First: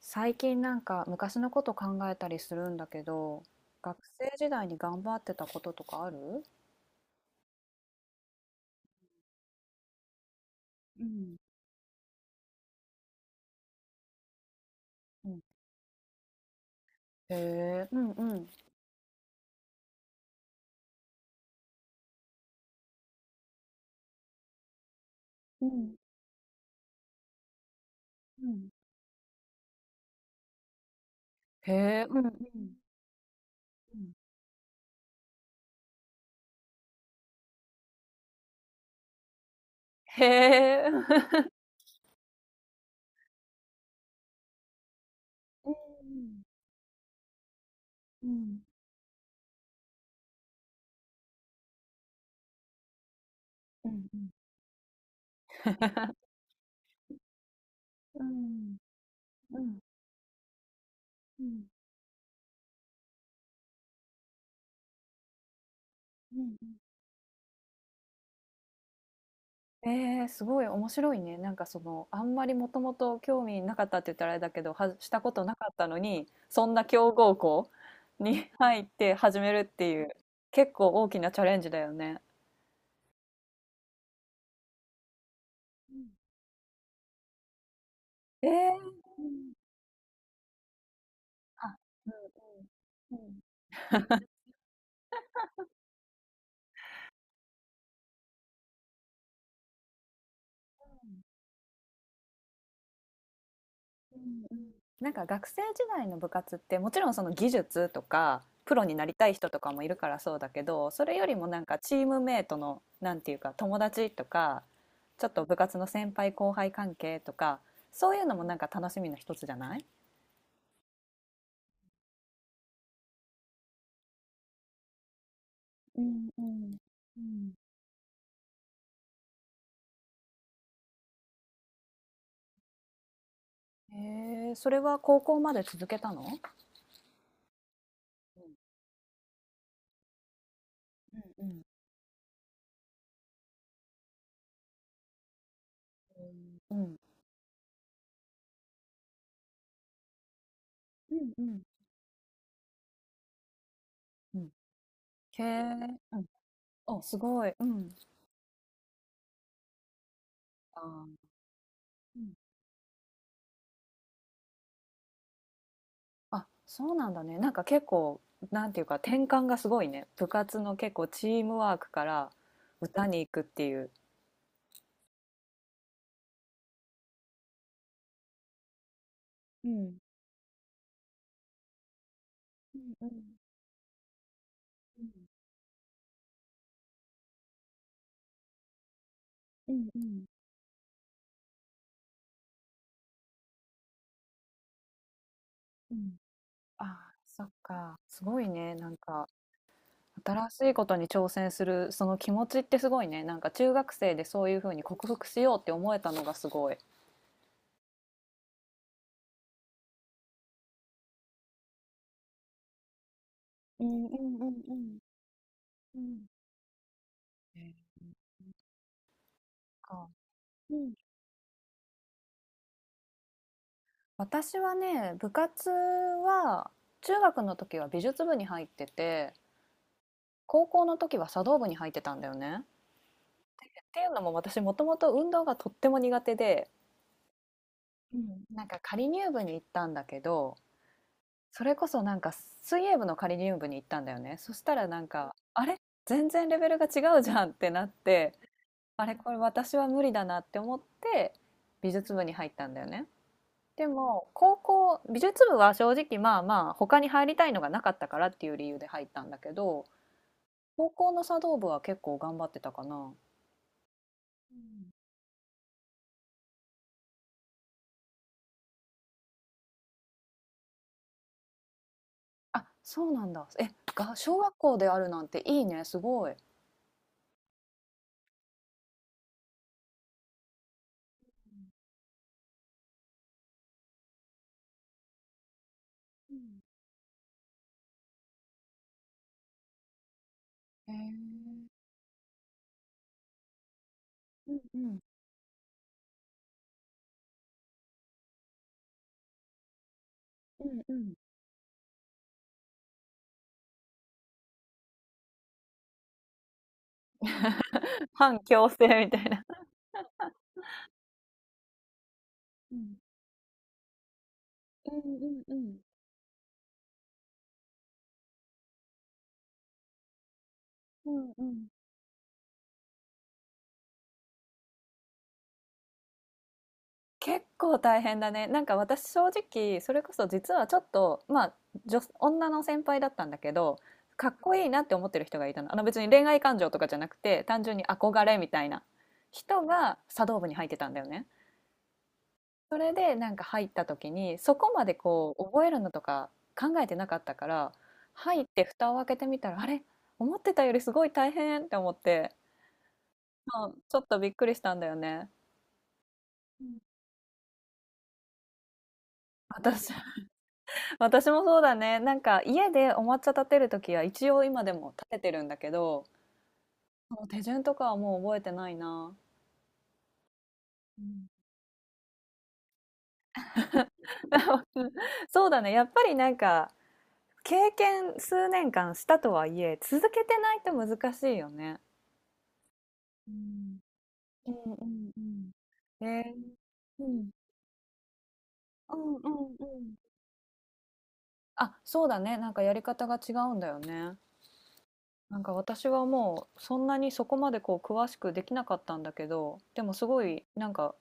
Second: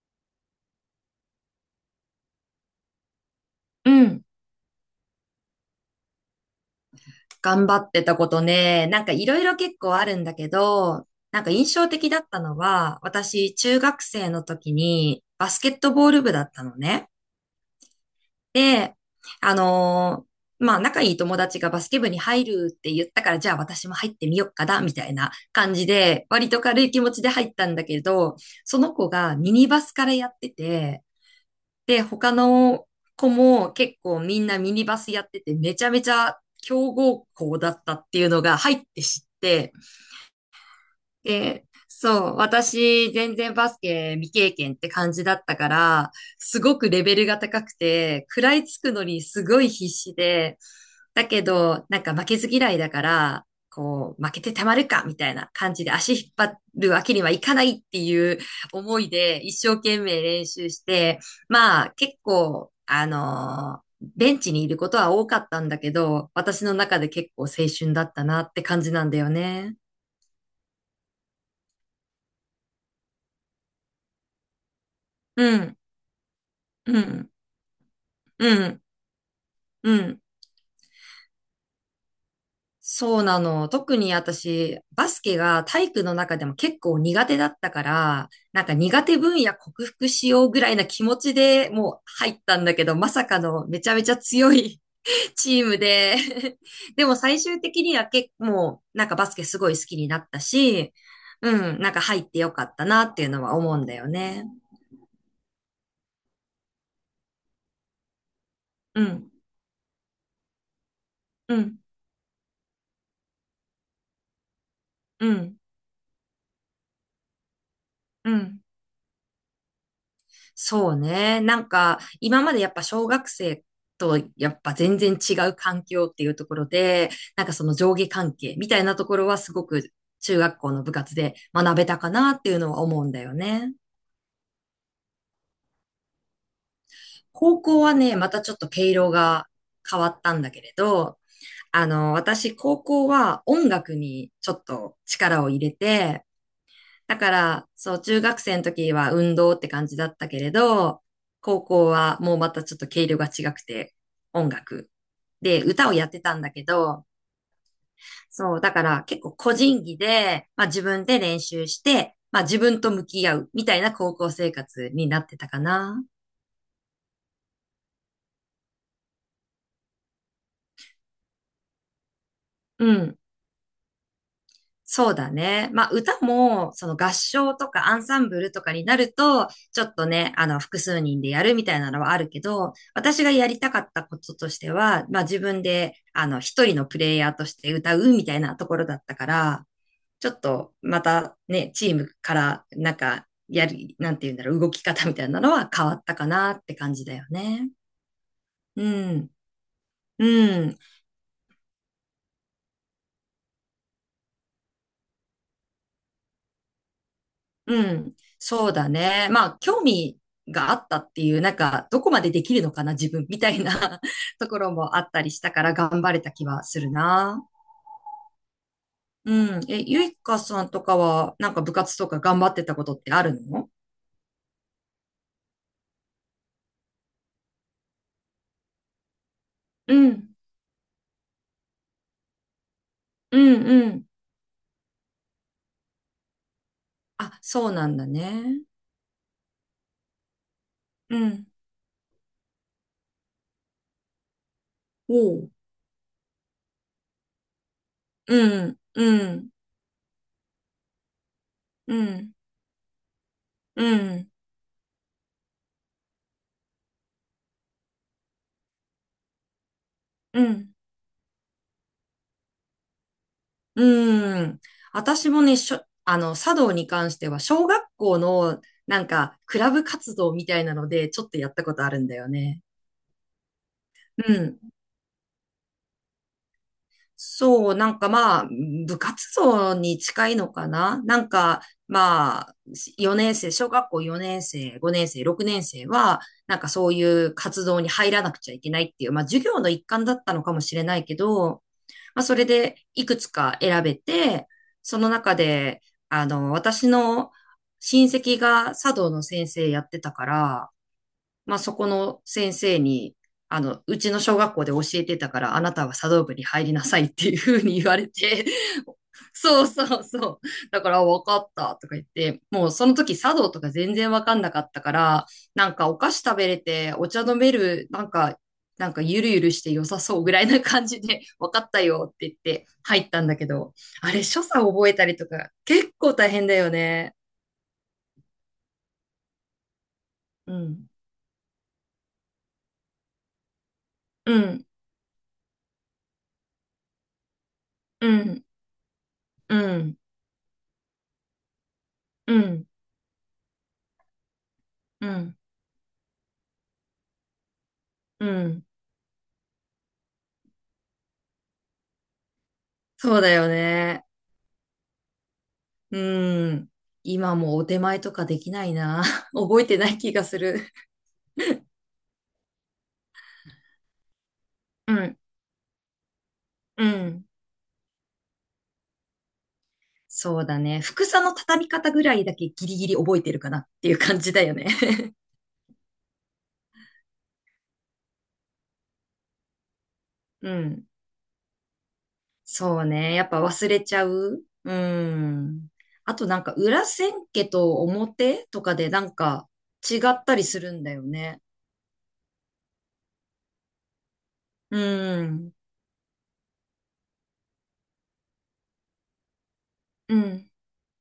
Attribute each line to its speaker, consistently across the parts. Speaker 1: 最近なんか昔のこと考えたりするんだけど、
Speaker 2: う
Speaker 1: 学
Speaker 2: ん。
Speaker 1: 生時代に頑張ってたこととかある？
Speaker 2: 頑張ってたことね、いろいろ結構あるんだけ
Speaker 1: う
Speaker 2: ど、
Speaker 1: ん。
Speaker 2: なんか印象的だったのは、私、中学生の時に
Speaker 1: うん。
Speaker 2: バスケットボール部だったのね。
Speaker 1: へえ。うん。うん。
Speaker 2: で、あのまあ、仲いい友達がバスケ部に入るって言ったから、じゃあ私も入ってみよっかな、みたいな
Speaker 1: う
Speaker 2: 感じ
Speaker 1: ん。
Speaker 2: で、割と軽い気持ちで入ったんだけど、
Speaker 1: うん。
Speaker 2: その子がミニバスからやってて、
Speaker 1: へ
Speaker 2: で、
Speaker 1: え。うん。う
Speaker 2: 他
Speaker 1: ん。
Speaker 2: の子も結
Speaker 1: うん。
Speaker 2: 構みんなミニバスやってて、めちゃめちゃ強豪校だったっていうのが入って知って、
Speaker 1: へえ。
Speaker 2: で、そう、私、全然バスケ未経験って感じだったか
Speaker 1: う
Speaker 2: ら、
Speaker 1: ん。
Speaker 2: すごくレベルが高く
Speaker 1: う
Speaker 2: て、食ら
Speaker 1: ん。
Speaker 2: いつくのにすごい必死で、だけど、なんか負けず嫌いだから、
Speaker 1: うん。
Speaker 2: こう、負けてたまるかみたいな感じで足引っ張るわけにはいかないって
Speaker 1: う
Speaker 2: いう
Speaker 1: ん。
Speaker 2: 思いで一
Speaker 1: うん。うん。う
Speaker 2: 生
Speaker 1: ん。
Speaker 2: 懸命練習して、
Speaker 1: うん。
Speaker 2: まあ結構、ベンチにいることは多かったんだけど、
Speaker 1: うん。
Speaker 2: 私
Speaker 1: う
Speaker 2: の
Speaker 1: ん。
Speaker 2: 中で結構青春だったなって感じなんだよね。
Speaker 1: ええ、すごい面白いね。なんかその、あんまりもともと興味なかったって言ったらあれだけど、はしたことな
Speaker 2: う
Speaker 1: かっ
Speaker 2: ん、
Speaker 1: たのに、そんな
Speaker 2: う
Speaker 1: 強
Speaker 2: ん。
Speaker 1: 豪校に
Speaker 2: う
Speaker 1: 入
Speaker 2: ん、
Speaker 1: って始めるって
Speaker 2: う
Speaker 1: いう、
Speaker 2: ん。
Speaker 1: 結構大きなチャレンジだよね。
Speaker 2: そうなの。特に私、バスケが体
Speaker 1: う
Speaker 2: 育
Speaker 1: ん。
Speaker 2: の中でも結構苦手だったから、
Speaker 1: え
Speaker 2: なんか
Speaker 1: え。
Speaker 2: 苦手分野克服しようぐらいな気持ちで
Speaker 1: あ、
Speaker 2: もう
Speaker 1: うん。
Speaker 2: 入ったんだけど、ま
Speaker 1: う
Speaker 2: さ
Speaker 1: ん。うん。
Speaker 2: かのめちゃめちゃ強い チームで でも最終的には結構、もうなんかバスケすごい好きになったし、うん、なんか入ってよかったなっていうのは思うんだよ
Speaker 1: う
Speaker 2: ね。
Speaker 1: ん。うん、なんか学生時代の部活ってもちろんその技術とかプロに
Speaker 2: う
Speaker 1: なりた
Speaker 2: ん、
Speaker 1: い人とかもいるからそうだけど、それよりも
Speaker 2: う
Speaker 1: なんか
Speaker 2: ん、
Speaker 1: チームメートのなんていうか友達とか、ちょ
Speaker 2: う
Speaker 1: っと部
Speaker 2: ん、
Speaker 1: 活の先輩後輩関係とか、そういう
Speaker 2: う
Speaker 1: のもなん
Speaker 2: ん。
Speaker 1: か楽しみの一つじゃない？
Speaker 2: そうね。なんか、今までやっぱ小学生とやっぱ全然違う環
Speaker 1: う
Speaker 2: 境ってい
Speaker 1: ん。
Speaker 2: う
Speaker 1: う
Speaker 2: ところ
Speaker 1: ん。
Speaker 2: で、
Speaker 1: う
Speaker 2: なんか
Speaker 1: ん。
Speaker 2: その上下関係みたいなところはすごく中学校の部活で学べたかなっていうのは思うんだよね。
Speaker 1: へえ、それは高校まで続けたの？
Speaker 2: 高校はね、またちょっと毛色が変わったんだけれど、
Speaker 1: うん。うん。
Speaker 2: あの、私高校は音楽にちょっと力を入れて、
Speaker 1: うん。
Speaker 2: だから、そう、中学生の時は運動って感じだったけれど、
Speaker 1: うん。
Speaker 2: 高校はもうまたちょっと毛色が違くて、
Speaker 1: うん。
Speaker 2: 音楽。
Speaker 1: へ
Speaker 2: で、歌を
Speaker 1: え。
Speaker 2: やっ
Speaker 1: う
Speaker 2: て
Speaker 1: ん。
Speaker 2: たんだけ
Speaker 1: お、
Speaker 2: ど、
Speaker 1: すごい。うん。
Speaker 2: そう、だから結構個人技で、まあ自分で
Speaker 1: あ
Speaker 2: 練習して、まあ
Speaker 1: ー、
Speaker 2: 自分と向き合うみたいな高校生活になってたかな。
Speaker 1: あ、そうなんだね。なんか結構、なんていうか転換がすごいね。部活の結構チームワークから
Speaker 2: う
Speaker 1: 歌
Speaker 2: ん。
Speaker 1: に行くっていう。
Speaker 2: そうだね。まあ、歌も、その合唱とかアンサンブルとかになると、
Speaker 1: う
Speaker 2: ちょっ
Speaker 1: ん。
Speaker 2: とね、複数人でやるみたいなのはあるけど、
Speaker 1: うん。う
Speaker 2: 私が
Speaker 1: ん。
Speaker 2: やりたかったこととしては、まあ、自分で、一人のプレイヤーとして歌うみたいなところだったから、
Speaker 1: うん。うん。
Speaker 2: ちょっと、またね、チームから、なんか、なんていうんだろう、動き方みたいなのは変わ
Speaker 1: う
Speaker 2: った
Speaker 1: ん。
Speaker 2: かなって
Speaker 1: あ、
Speaker 2: 感じだよ
Speaker 1: そっ
Speaker 2: ね。
Speaker 1: か。すごいね。
Speaker 2: う
Speaker 1: なんか
Speaker 2: ん。
Speaker 1: 新し
Speaker 2: う
Speaker 1: い
Speaker 2: ん。
Speaker 1: ことに挑戦するその気持ちってすごいね。なんか中学生でそういうふうに克服しようって思えたのがすごい。
Speaker 2: うん。そうだね。まあ、興味があったっていう、なんか、どこまでできるのかな、自分みたい
Speaker 1: う
Speaker 2: な
Speaker 1: ん。うん。 う
Speaker 2: とこ
Speaker 1: ん。
Speaker 2: ろ
Speaker 1: う
Speaker 2: も
Speaker 1: ん。
Speaker 2: あったりしたから、
Speaker 1: う
Speaker 2: 頑張れ
Speaker 1: ん。
Speaker 2: た気はするな。
Speaker 1: えーそっ
Speaker 2: うん。え、ゆ
Speaker 1: か。
Speaker 2: いかさんとかは、なんか部活とか頑張ってたことってあるの？
Speaker 1: 私はね、部活は中学の時は美術部に入ってて、
Speaker 2: うん。
Speaker 1: 高校の時は茶道部に入ってたんだよね。っ
Speaker 2: うんう
Speaker 1: てい
Speaker 2: ん。
Speaker 1: うのも私もともと運動がとっても苦手で、
Speaker 2: あ、そうなんだ
Speaker 1: うん、
Speaker 2: ね。
Speaker 1: なんか仮入部に行ったんだけど、
Speaker 2: うん。
Speaker 1: それこそなんか水泳部の仮入部に行ったんだよね。そしたらなんか、
Speaker 2: おう。
Speaker 1: あれ全然レベルが違うじゃんってなって、
Speaker 2: うん。
Speaker 1: あれ、
Speaker 2: う
Speaker 1: これ
Speaker 2: ん。
Speaker 1: 私は無理だなって思って美
Speaker 2: う
Speaker 1: 術部
Speaker 2: ん。
Speaker 1: に入ったんだよね。で
Speaker 2: う
Speaker 1: も
Speaker 2: ん。
Speaker 1: 高校美術部は正直まあまあ他に入りたいのがなかったからっていう理由で入ったんだけど、
Speaker 2: うん。うん
Speaker 1: 高校の茶道部は結構頑張ってたかな。
Speaker 2: うー
Speaker 1: う
Speaker 2: ん。
Speaker 1: ん。
Speaker 2: 私もね、あの、茶道に関しては、小学校の、なんか、クラブ活動みたいなので、ちょっとやったことあるんだよね。
Speaker 1: あ、そうなんだ。え、が
Speaker 2: う
Speaker 1: 小学
Speaker 2: ん。
Speaker 1: 校であるなんていいね、すごい。へ。
Speaker 2: そう、なんかまあ、部活動に近いのかななんか、まあ、4年生、小学校4年生、5年生、6年生は、なんかそういう活動に入らなくちゃいけないっていう、まあ、授業の一環だったのかもしれ
Speaker 1: うん。
Speaker 2: な
Speaker 1: へ
Speaker 2: い
Speaker 1: え。
Speaker 2: けど、まあ、それでいくつか選べて、
Speaker 1: うん。う
Speaker 2: そ
Speaker 1: ん。
Speaker 2: の中で、あの、私の親戚が茶道の先生やってたか
Speaker 1: う
Speaker 2: ら、
Speaker 1: ん。うん。
Speaker 2: まあ、そこの先生に、あの、うちの小学校で教えてたから、あなたは茶道部に入りなさいっていうふうに言われ
Speaker 1: 反
Speaker 2: て、
Speaker 1: 強制 みたいな。
Speaker 2: そうそうそう。だから、あわかったとか言って、もうその時茶道とか全然わかんなかったか
Speaker 1: うん。う
Speaker 2: ら、
Speaker 1: ん。う
Speaker 2: なん
Speaker 1: ん。
Speaker 2: かお菓子食べれて、お茶飲める、なんかゆるゆるして良さそうぐらいな感じ
Speaker 1: う
Speaker 2: で、
Speaker 1: ん。 う
Speaker 2: わか
Speaker 1: ん。
Speaker 2: ったよって言って入ったんだけど、あれ、所作覚えたりとか、結構大変だよね。
Speaker 1: 結構大変だね。なんか私正直それこそ
Speaker 2: う
Speaker 1: 実はちょっ
Speaker 2: ん。
Speaker 1: とまあ、女の先輩だったんだけど、か
Speaker 2: う
Speaker 1: っこい
Speaker 2: ん。
Speaker 1: いなって思ってる人がいたの。あの別に恋愛感情とかじゃなくて単純に
Speaker 2: う
Speaker 1: 憧れ
Speaker 2: ん。
Speaker 1: みたいな
Speaker 2: う
Speaker 1: 人
Speaker 2: ん。
Speaker 1: が茶道部に入ってたんだよね。
Speaker 2: うん。うん。
Speaker 1: それでなんか入った時にそこまで
Speaker 2: う
Speaker 1: こ
Speaker 2: ん。
Speaker 1: う覚えるのとか考えてなかったから、
Speaker 2: う
Speaker 1: 入って
Speaker 2: ん。
Speaker 1: 蓋を開けてみたら、あれ、思ってたよりすごい大変って思って、
Speaker 2: そうだよ
Speaker 1: うん、ちょ
Speaker 2: ね。
Speaker 1: っとびっくりしたんだよね。
Speaker 2: う
Speaker 1: う
Speaker 2: ん。
Speaker 1: ん。
Speaker 2: 今もお手前とかできないな。覚えてな
Speaker 1: 私
Speaker 2: い気がする。
Speaker 1: 私もそうだね。なんか家でお抹茶立てるときは一応今でも
Speaker 2: う
Speaker 1: 立て
Speaker 2: ん。
Speaker 1: てるんだけど、
Speaker 2: う
Speaker 1: そ
Speaker 2: ん。
Speaker 1: の手順とかはもう覚えてないな。
Speaker 2: そうだね。
Speaker 1: う
Speaker 2: 服さ
Speaker 1: ん。
Speaker 2: の畳み方ぐらいだけギリギリ覚えてるかなっていう感じだよ ね。
Speaker 1: そうだね。やっぱりなんか経験数年間したとはいえ、続けて
Speaker 2: う
Speaker 1: ないと
Speaker 2: ん。
Speaker 1: 難しいよね。
Speaker 2: そうね。やっ
Speaker 1: う
Speaker 2: ぱ忘
Speaker 1: ん。
Speaker 2: れちゃう。
Speaker 1: う
Speaker 2: う
Speaker 1: ん。うん。うん。
Speaker 2: ん。あとなんか裏
Speaker 1: う
Speaker 2: 千
Speaker 1: ん。
Speaker 2: 家と表とかで
Speaker 1: う
Speaker 2: な
Speaker 1: ん。
Speaker 2: ん
Speaker 1: う
Speaker 2: か
Speaker 1: ん。うん。
Speaker 2: 違ったりするんだよね。
Speaker 1: あ、そうだね。なんかやり方が違うんだよね。
Speaker 2: う
Speaker 1: なんか
Speaker 2: ん。
Speaker 1: 私はもうそんなにそこまでこう詳しくできなかったんだけど、でもす
Speaker 2: う
Speaker 1: ごい
Speaker 2: ん。
Speaker 1: なんか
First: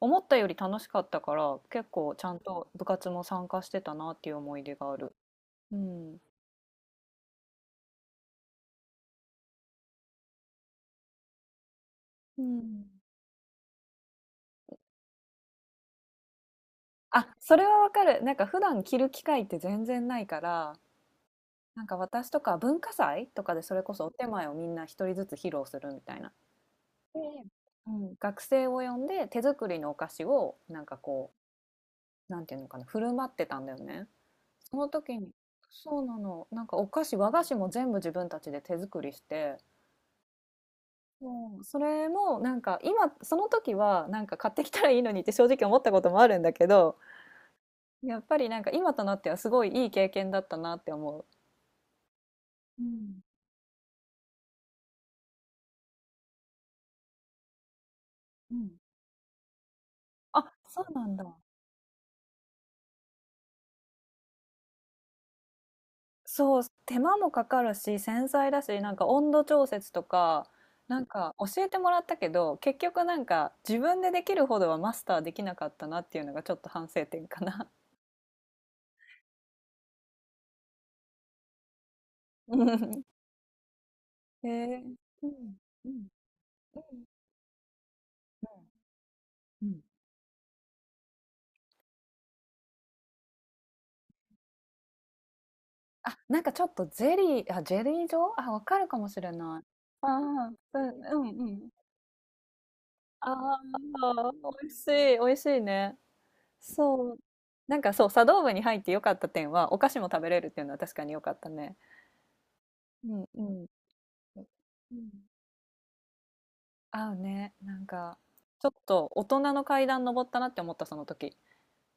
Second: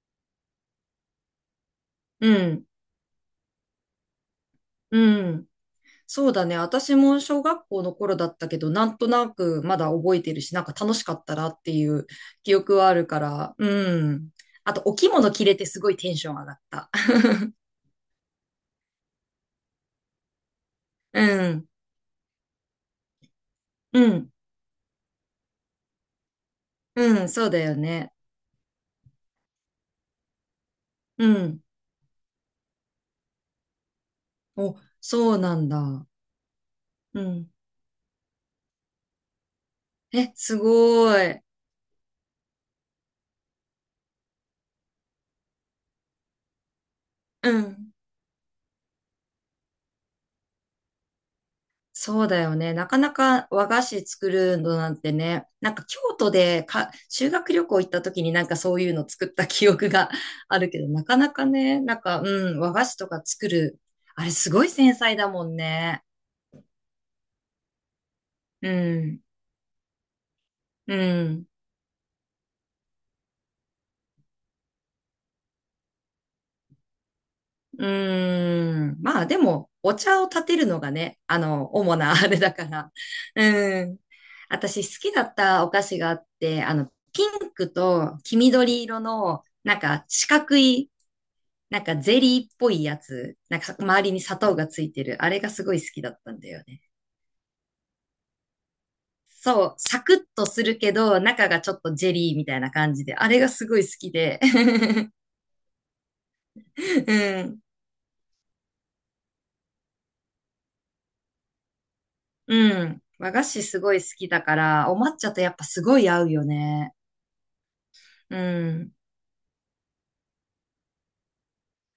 Speaker 1: 思ったより楽しかったから結構ちゃ
Speaker 2: う
Speaker 1: ん
Speaker 2: ん。
Speaker 1: と部活も参加してたなっていう思い出がある。
Speaker 2: うん。
Speaker 1: うん。
Speaker 2: そうだね。私も小学校の頃だったけど、なんとなくまだ覚えてるし、なんか楽しかったなっていう
Speaker 1: う
Speaker 2: 記憶
Speaker 1: ん。
Speaker 2: はあるから、うん。あと、お着物着れてすごいテンション上がった。
Speaker 1: あ、それはわかる。なんか普段着る機会って全然ないから、
Speaker 2: うん。
Speaker 1: なんか私とか文化祭とかでそれこそ
Speaker 2: う
Speaker 1: お手
Speaker 2: ん。
Speaker 1: 前をみんな一人ずつ披露するみたいな。ええ。
Speaker 2: うん。そうだよ
Speaker 1: う
Speaker 2: ね。
Speaker 1: ん、学生を呼んで手作りのお菓子をなんか
Speaker 2: う
Speaker 1: こ
Speaker 2: ん。
Speaker 1: う、なんていうのかな、振る舞ってたんだよね。そ
Speaker 2: お、
Speaker 1: の時に、
Speaker 2: そうなん
Speaker 1: そう
Speaker 2: だ。
Speaker 1: なの。なんかお菓子、
Speaker 2: う
Speaker 1: 和菓
Speaker 2: ん。
Speaker 1: 子も全部自分たちで手作りして、
Speaker 2: え、すごい。
Speaker 1: もうそれもなんか今、その時はなんか買ってきたらいいのにって正直思ったこともあるんだけど、
Speaker 2: うん。
Speaker 1: やっぱりなんか今となってはすごいいい経験だったなって思う。
Speaker 2: そうだよね。
Speaker 1: う
Speaker 2: なかな
Speaker 1: ん。
Speaker 2: か和菓子作るのなんてね、なんか京都でか修学旅行行った時になん
Speaker 1: う
Speaker 2: か
Speaker 1: ん。
Speaker 2: そういうの作った記憶が
Speaker 1: あ、
Speaker 2: あるけ
Speaker 1: そ
Speaker 2: ど、
Speaker 1: う
Speaker 2: な
Speaker 1: なん
Speaker 2: かな
Speaker 1: だ。
Speaker 2: かね、なんか、うん、和菓子とか作る。あれすごい繊細だもんね。
Speaker 1: そう、手間もかかるし、繊細だ
Speaker 2: う
Speaker 1: し、なんか
Speaker 2: ん、
Speaker 1: 温度調節とか、
Speaker 2: う
Speaker 1: なんか
Speaker 2: ん、
Speaker 1: 教えてもらったけど、結局なんか自分でできるほどはマスターできなかったなっていうのがちょっと反省点かな。
Speaker 2: うん。まあでも、お茶を立てるのがね、あの、主なあれだから。うん。
Speaker 1: へえ。
Speaker 2: 私好きだ
Speaker 1: う
Speaker 2: っ
Speaker 1: ん。
Speaker 2: たお菓
Speaker 1: うん。う
Speaker 2: 子
Speaker 1: ん。
Speaker 2: があって、あ
Speaker 1: う
Speaker 2: の、
Speaker 1: ん。
Speaker 2: ピンクと黄緑色の、
Speaker 1: う
Speaker 2: なん
Speaker 1: ん。
Speaker 2: か四角い、なんかゼリーっぽいやつ、なんか周りに砂糖がついてる、あれがすごい好きだ
Speaker 1: あ、
Speaker 2: った
Speaker 1: な
Speaker 2: ん
Speaker 1: ん
Speaker 2: だ
Speaker 1: かち
Speaker 2: よ
Speaker 1: ょっ
Speaker 2: ね。
Speaker 1: とゼリー、あ、ジェリー状？あ、わかるかもしれない。
Speaker 2: そう、サ
Speaker 1: あ
Speaker 2: ク
Speaker 1: あ、
Speaker 2: ッとする
Speaker 1: うん、
Speaker 2: けど、
Speaker 1: うん、う
Speaker 2: 中が
Speaker 1: ん。
Speaker 2: ちょっとジェリーみたいな感じで、あ
Speaker 1: あ
Speaker 2: れがすご
Speaker 1: あ、
Speaker 2: い好きで。
Speaker 1: 美味し い、美味しいね。そう。
Speaker 2: うん、
Speaker 1: なんかそう、茶道部に入って良かった点は、お菓子も食べれるっていうのは確かに良かったね。
Speaker 2: うん。
Speaker 1: うん。
Speaker 2: 和
Speaker 1: う
Speaker 2: 菓子
Speaker 1: ん。
Speaker 2: すごい好きだから、
Speaker 1: う
Speaker 2: お
Speaker 1: ん。
Speaker 2: 抹茶とやっぱすごい合うよね。
Speaker 1: 合うね。なんか、
Speaker 2: う
Speaker 1: ちょっ
Speaker 2: ん。
Speaker 1: と大人の階段登ったなって思った、その時。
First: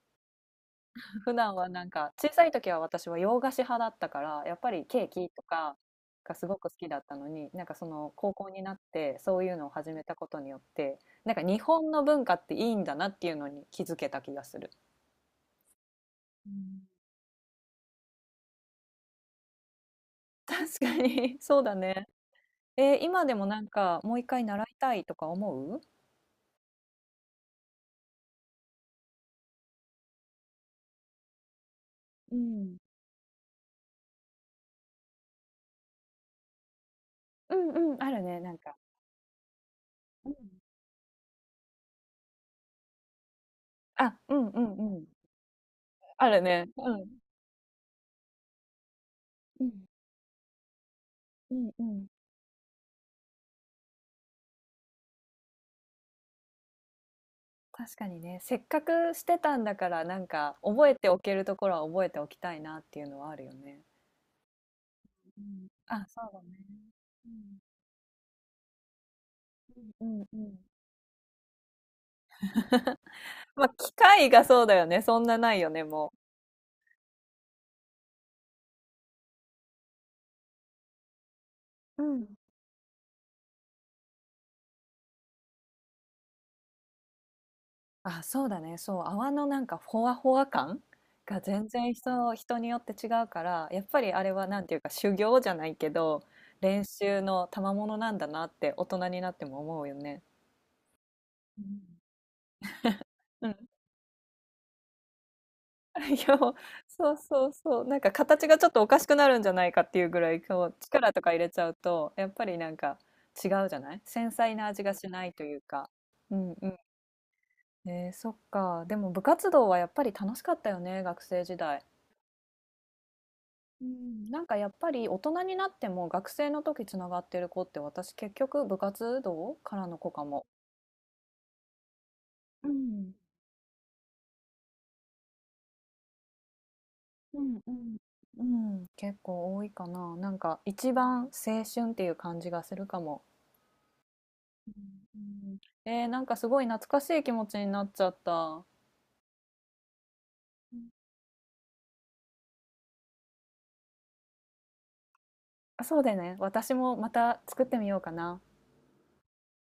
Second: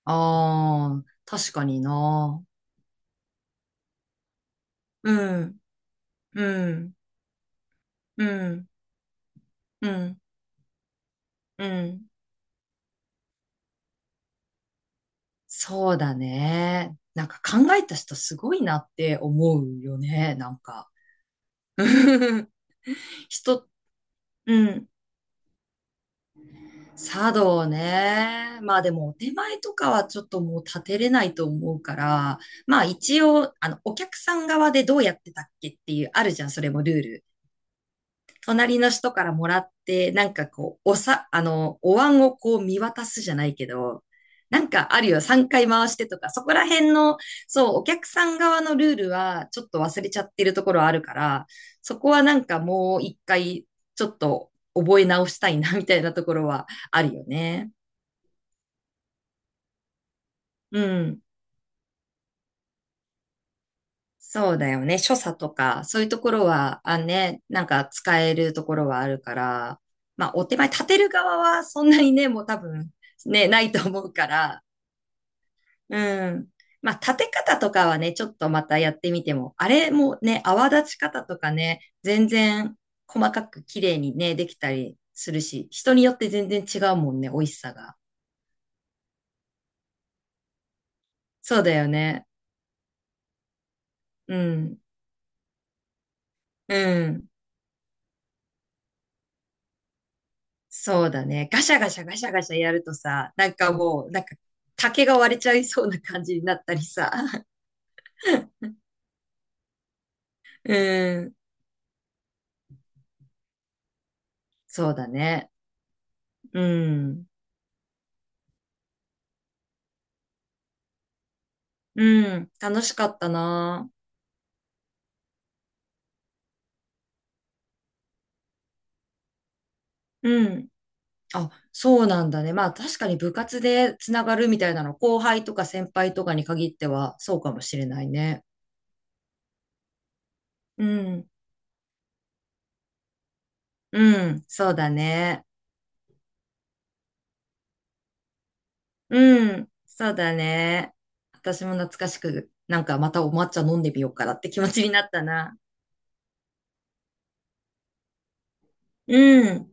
Speaker 2: ああ、
Speaker 1: 普
Speaker 2: 確
Speaker 1: 段
Speaker 2: か
Speaker 1: は
Speaker 2: に
Speaker 1: なんか、小
Speaker 2: な。
Speaker 1: さい時は私は洋菓子派だったから、やっぱりケー
Speaker 2: う
Speaker 1: キと
Speaker 2: ん、
Speaker 1: かが
Speaker 2: う
Speaker 1: すごく好き
Speaker 2: ん、
Speaker 1: だったのに、なんかその
Speaker 2: う
Speaker 1: 高校に
Speaker 2: ん、
Speaker 1: なってそういうのを
Speaker 2: う
Speaker 1: 始めた
Speaker 2: ん、
Speaker 1: ことによって、なんか日
Speaker 2: う
Speaker 1: 本の
Speaker 2: ん。
Speaker 1: 文化っていいんだなっていうのに気づけた気がする。
Speaker 2: そうだ
Speaker 1: うん。
Speaker 2: ね。なんか考えた人すごいなって思うよね、なん
Speaker 1: 確
Speaker 2: か。
Speaker 1: かに、 そうだね。今でもなん
Speaker 2: 人、
Speaker 1: かもう一回習
Speaker 2: う
Speaker 1: い
Speaker 2: ん。
Speaker 1: たいとか思う。
Speaker 2: 茶道ね。まあでも、お手前とかはちょっともう立てれないと思うか
Speaker 1: う
Speaker 2: ら、
Speaker 1: ん。
Speaker 2: まあ一応、あの、お客さん側でどうやってたっけっていう、あるじゃん、それもルール。
Speaker 1: うん。うん、あるね、なんか。
Speaker 2: 隣の人からもらって、な
Speaker 1: うん。
Speaker 2: んかこう、あの、お椀をこう見渡すじゃないけど、
Speaker 1: あ、うん。う
Speaker 2: なん
Speaker 1: ん。
Speaker 2: か
Speaker 1: う
Speaker 2: あ
Speaker 1: ん。
Speaker 2: るよ、3回回してと
Speaker 1: あ
Speaker 2: か、
Speaker 1: る
Speaker 2: そこ
Speaker 1: ね。
Speaker 2: ら辺
Speaker 1: うん。
Speaker 2: の、そう、お客さん側のルールはち
Speaker 1: う
Speaker 2: ょっ
Speaker 1: ん。
Speaker 2: と忘れちゃってるところあるから、
Speaker 1: うん。う
Speaker 2: そ
Speaker 1: ん。
Speaker 2: こはなんかもう一回、ちょっと覚え直したいな、みたいなところはあるよね。
Speaker 1: 確かにね、せっかくしてたんだから、なんか
Speaker 2: う
Speaker 1: 覚えてお
Speaker 2: ん。
Speaker 1: けるところは覚えておきたいなっていうのはあるよね。
Speaker 2: そうだよね。所作
Speaker 1: う
Speaker 2: と
Speaker 1: ん、
Speaker 2: か、そう
Speaker 1: あ、
Speaker 2: いうと
Speaker 1: そう
Speaker 2: こ
Speaker 1: だ
Speaker 2: ろ
Speaker 1: ね。
Speaker 2: は、あ
Speaker 1: う
Speaker 2: ね、
Speaker 1: ん。
Speaker 2: なんか使えるところはあるか
Speaker 1: う
Speaker 2: ら、
Speaker 1: ん。うん。
Speaker 2: まあ、
Speaker 1: う
Speaker 2: お手
Speaker 1: ん。
Speaker 2: 前立てる側はそんなにね、もう多分、ね、な
Speaker 1: まあ、
Speaker 2: いと
Speaker 1: 機
Speaker 2: 思うか
Speaker 1: 械がそ
Speaker 2: ら、
Speaker 1: うだよね。そんなないよね、
Speaker 2: う
Speaker 1: も
Speaker 2: ん。まあ、立て方とかはね、ちょっとまたやってみても、あれもね、泡立ち方とかね、
Speaker 1: う。う
Speaker 2: 全
Speaker 1: ん、
Speaker 2: 然細かく綺麗にね、できたりするし、人によって全然違うもんね、美味しさが。
Speaker 1: あ、そうだね。そう、泡のなんかほわほわ感が
Speaker 2: そう
Speaker 1: 全
Speaker 2: だよ
Speaker 1: 然、
Speaker 2: ね。
Speaker 1: 人によって違うから、やっぱりあれ
Speaker 2: う
Speaker 1: はなんていう
Speaker 2: ん。
Speaker 1: か修行じゃないけど、
Speaker 2: う
Speaker 1: 練習
Speaker 2: ん。
Speaker 1: の賜物なんだなって大人になっても思うよね。
Speaker 2: そうだね。ガシャガシャガシャガシャやるとさ、
Speaker 1: う
Speaker 2: なん
Speaker 1: ん。
Speaker 2: かもう、なんか竹が割れちゃいそうな
Speaker 1: い
Speaker 2: 感じ
Speaker 1: や、
Speaker 2: になったり
Speaker 1: そ
Speaker 2: さ。
Speaker 1: うそうそう。なんか形がちょっとおかしくなるんじゃないかっていうぐらい、こ
Speaker 2: う
Speaker 1: う力とか
Speaker 2: ん。
Speaker 1: 入れちゃうと、やっぱりなんか違うじゃない、繊細な味
Speaker 2: そ
Speaker 1: が
Speaker 2: うだ
Speaker 1: しないと
Speaker 2: ね。
Speaker 1: いうか。うん。
Speaker 2: う
Speaker 1: うん。
Speaker 2: ん。
Speaker 1: そっか。でも部活動はやっぱり楽しかったよね、学生時代。
Speaker 2: うん。楽しかった
Speaker 1: う
Speaker 2: な。
Speaker 1: ん、なんかやっぱり大人になっても学生の時つながってる子って私結局部活動からの子か
Speaker 2: う
Speaker 1: も。
Speaker 2: ん。あ、そうなんだね。ま
Speaker 1: う
Speaker 2: あ確か
Speaker 1: ん、
Speaker 2: に部活でつながるみたいなの、後輩とか先輩とかに限ってはそう
Speaker 1: う
Speaker 2: か
Speaker 1: ん。
Speaker 2: も
Speaker 1: う
Speaker 2: しれ
Speaker 1: ん。
Speaker 2: ない
Speaker 1: う
Speaker 2: ね。
Speaker 1: ん、結構多いかな。なんか
Speaker 2: う
Speaker 1: 一番
Speaker 2: ん。
Speaker 1: 青春っていう感じがするかも。
Speaker 2: うん。そうだ
Speaker 1: う
Speaker 2: ね。
Speaker 1: ん。うん。なんかすごい懐かしい気持ちになっちゃった。
Speaker 2: うん。そうだ
Speaker 1: うん。
Speaker 2: ね。私も懐かしく、なんかまたお抹茶飲んでみようかなって気持ちになったな。
Speaker 1: あ、そうだよね。私もまた作ってみようかな。
Speaker 2: うん。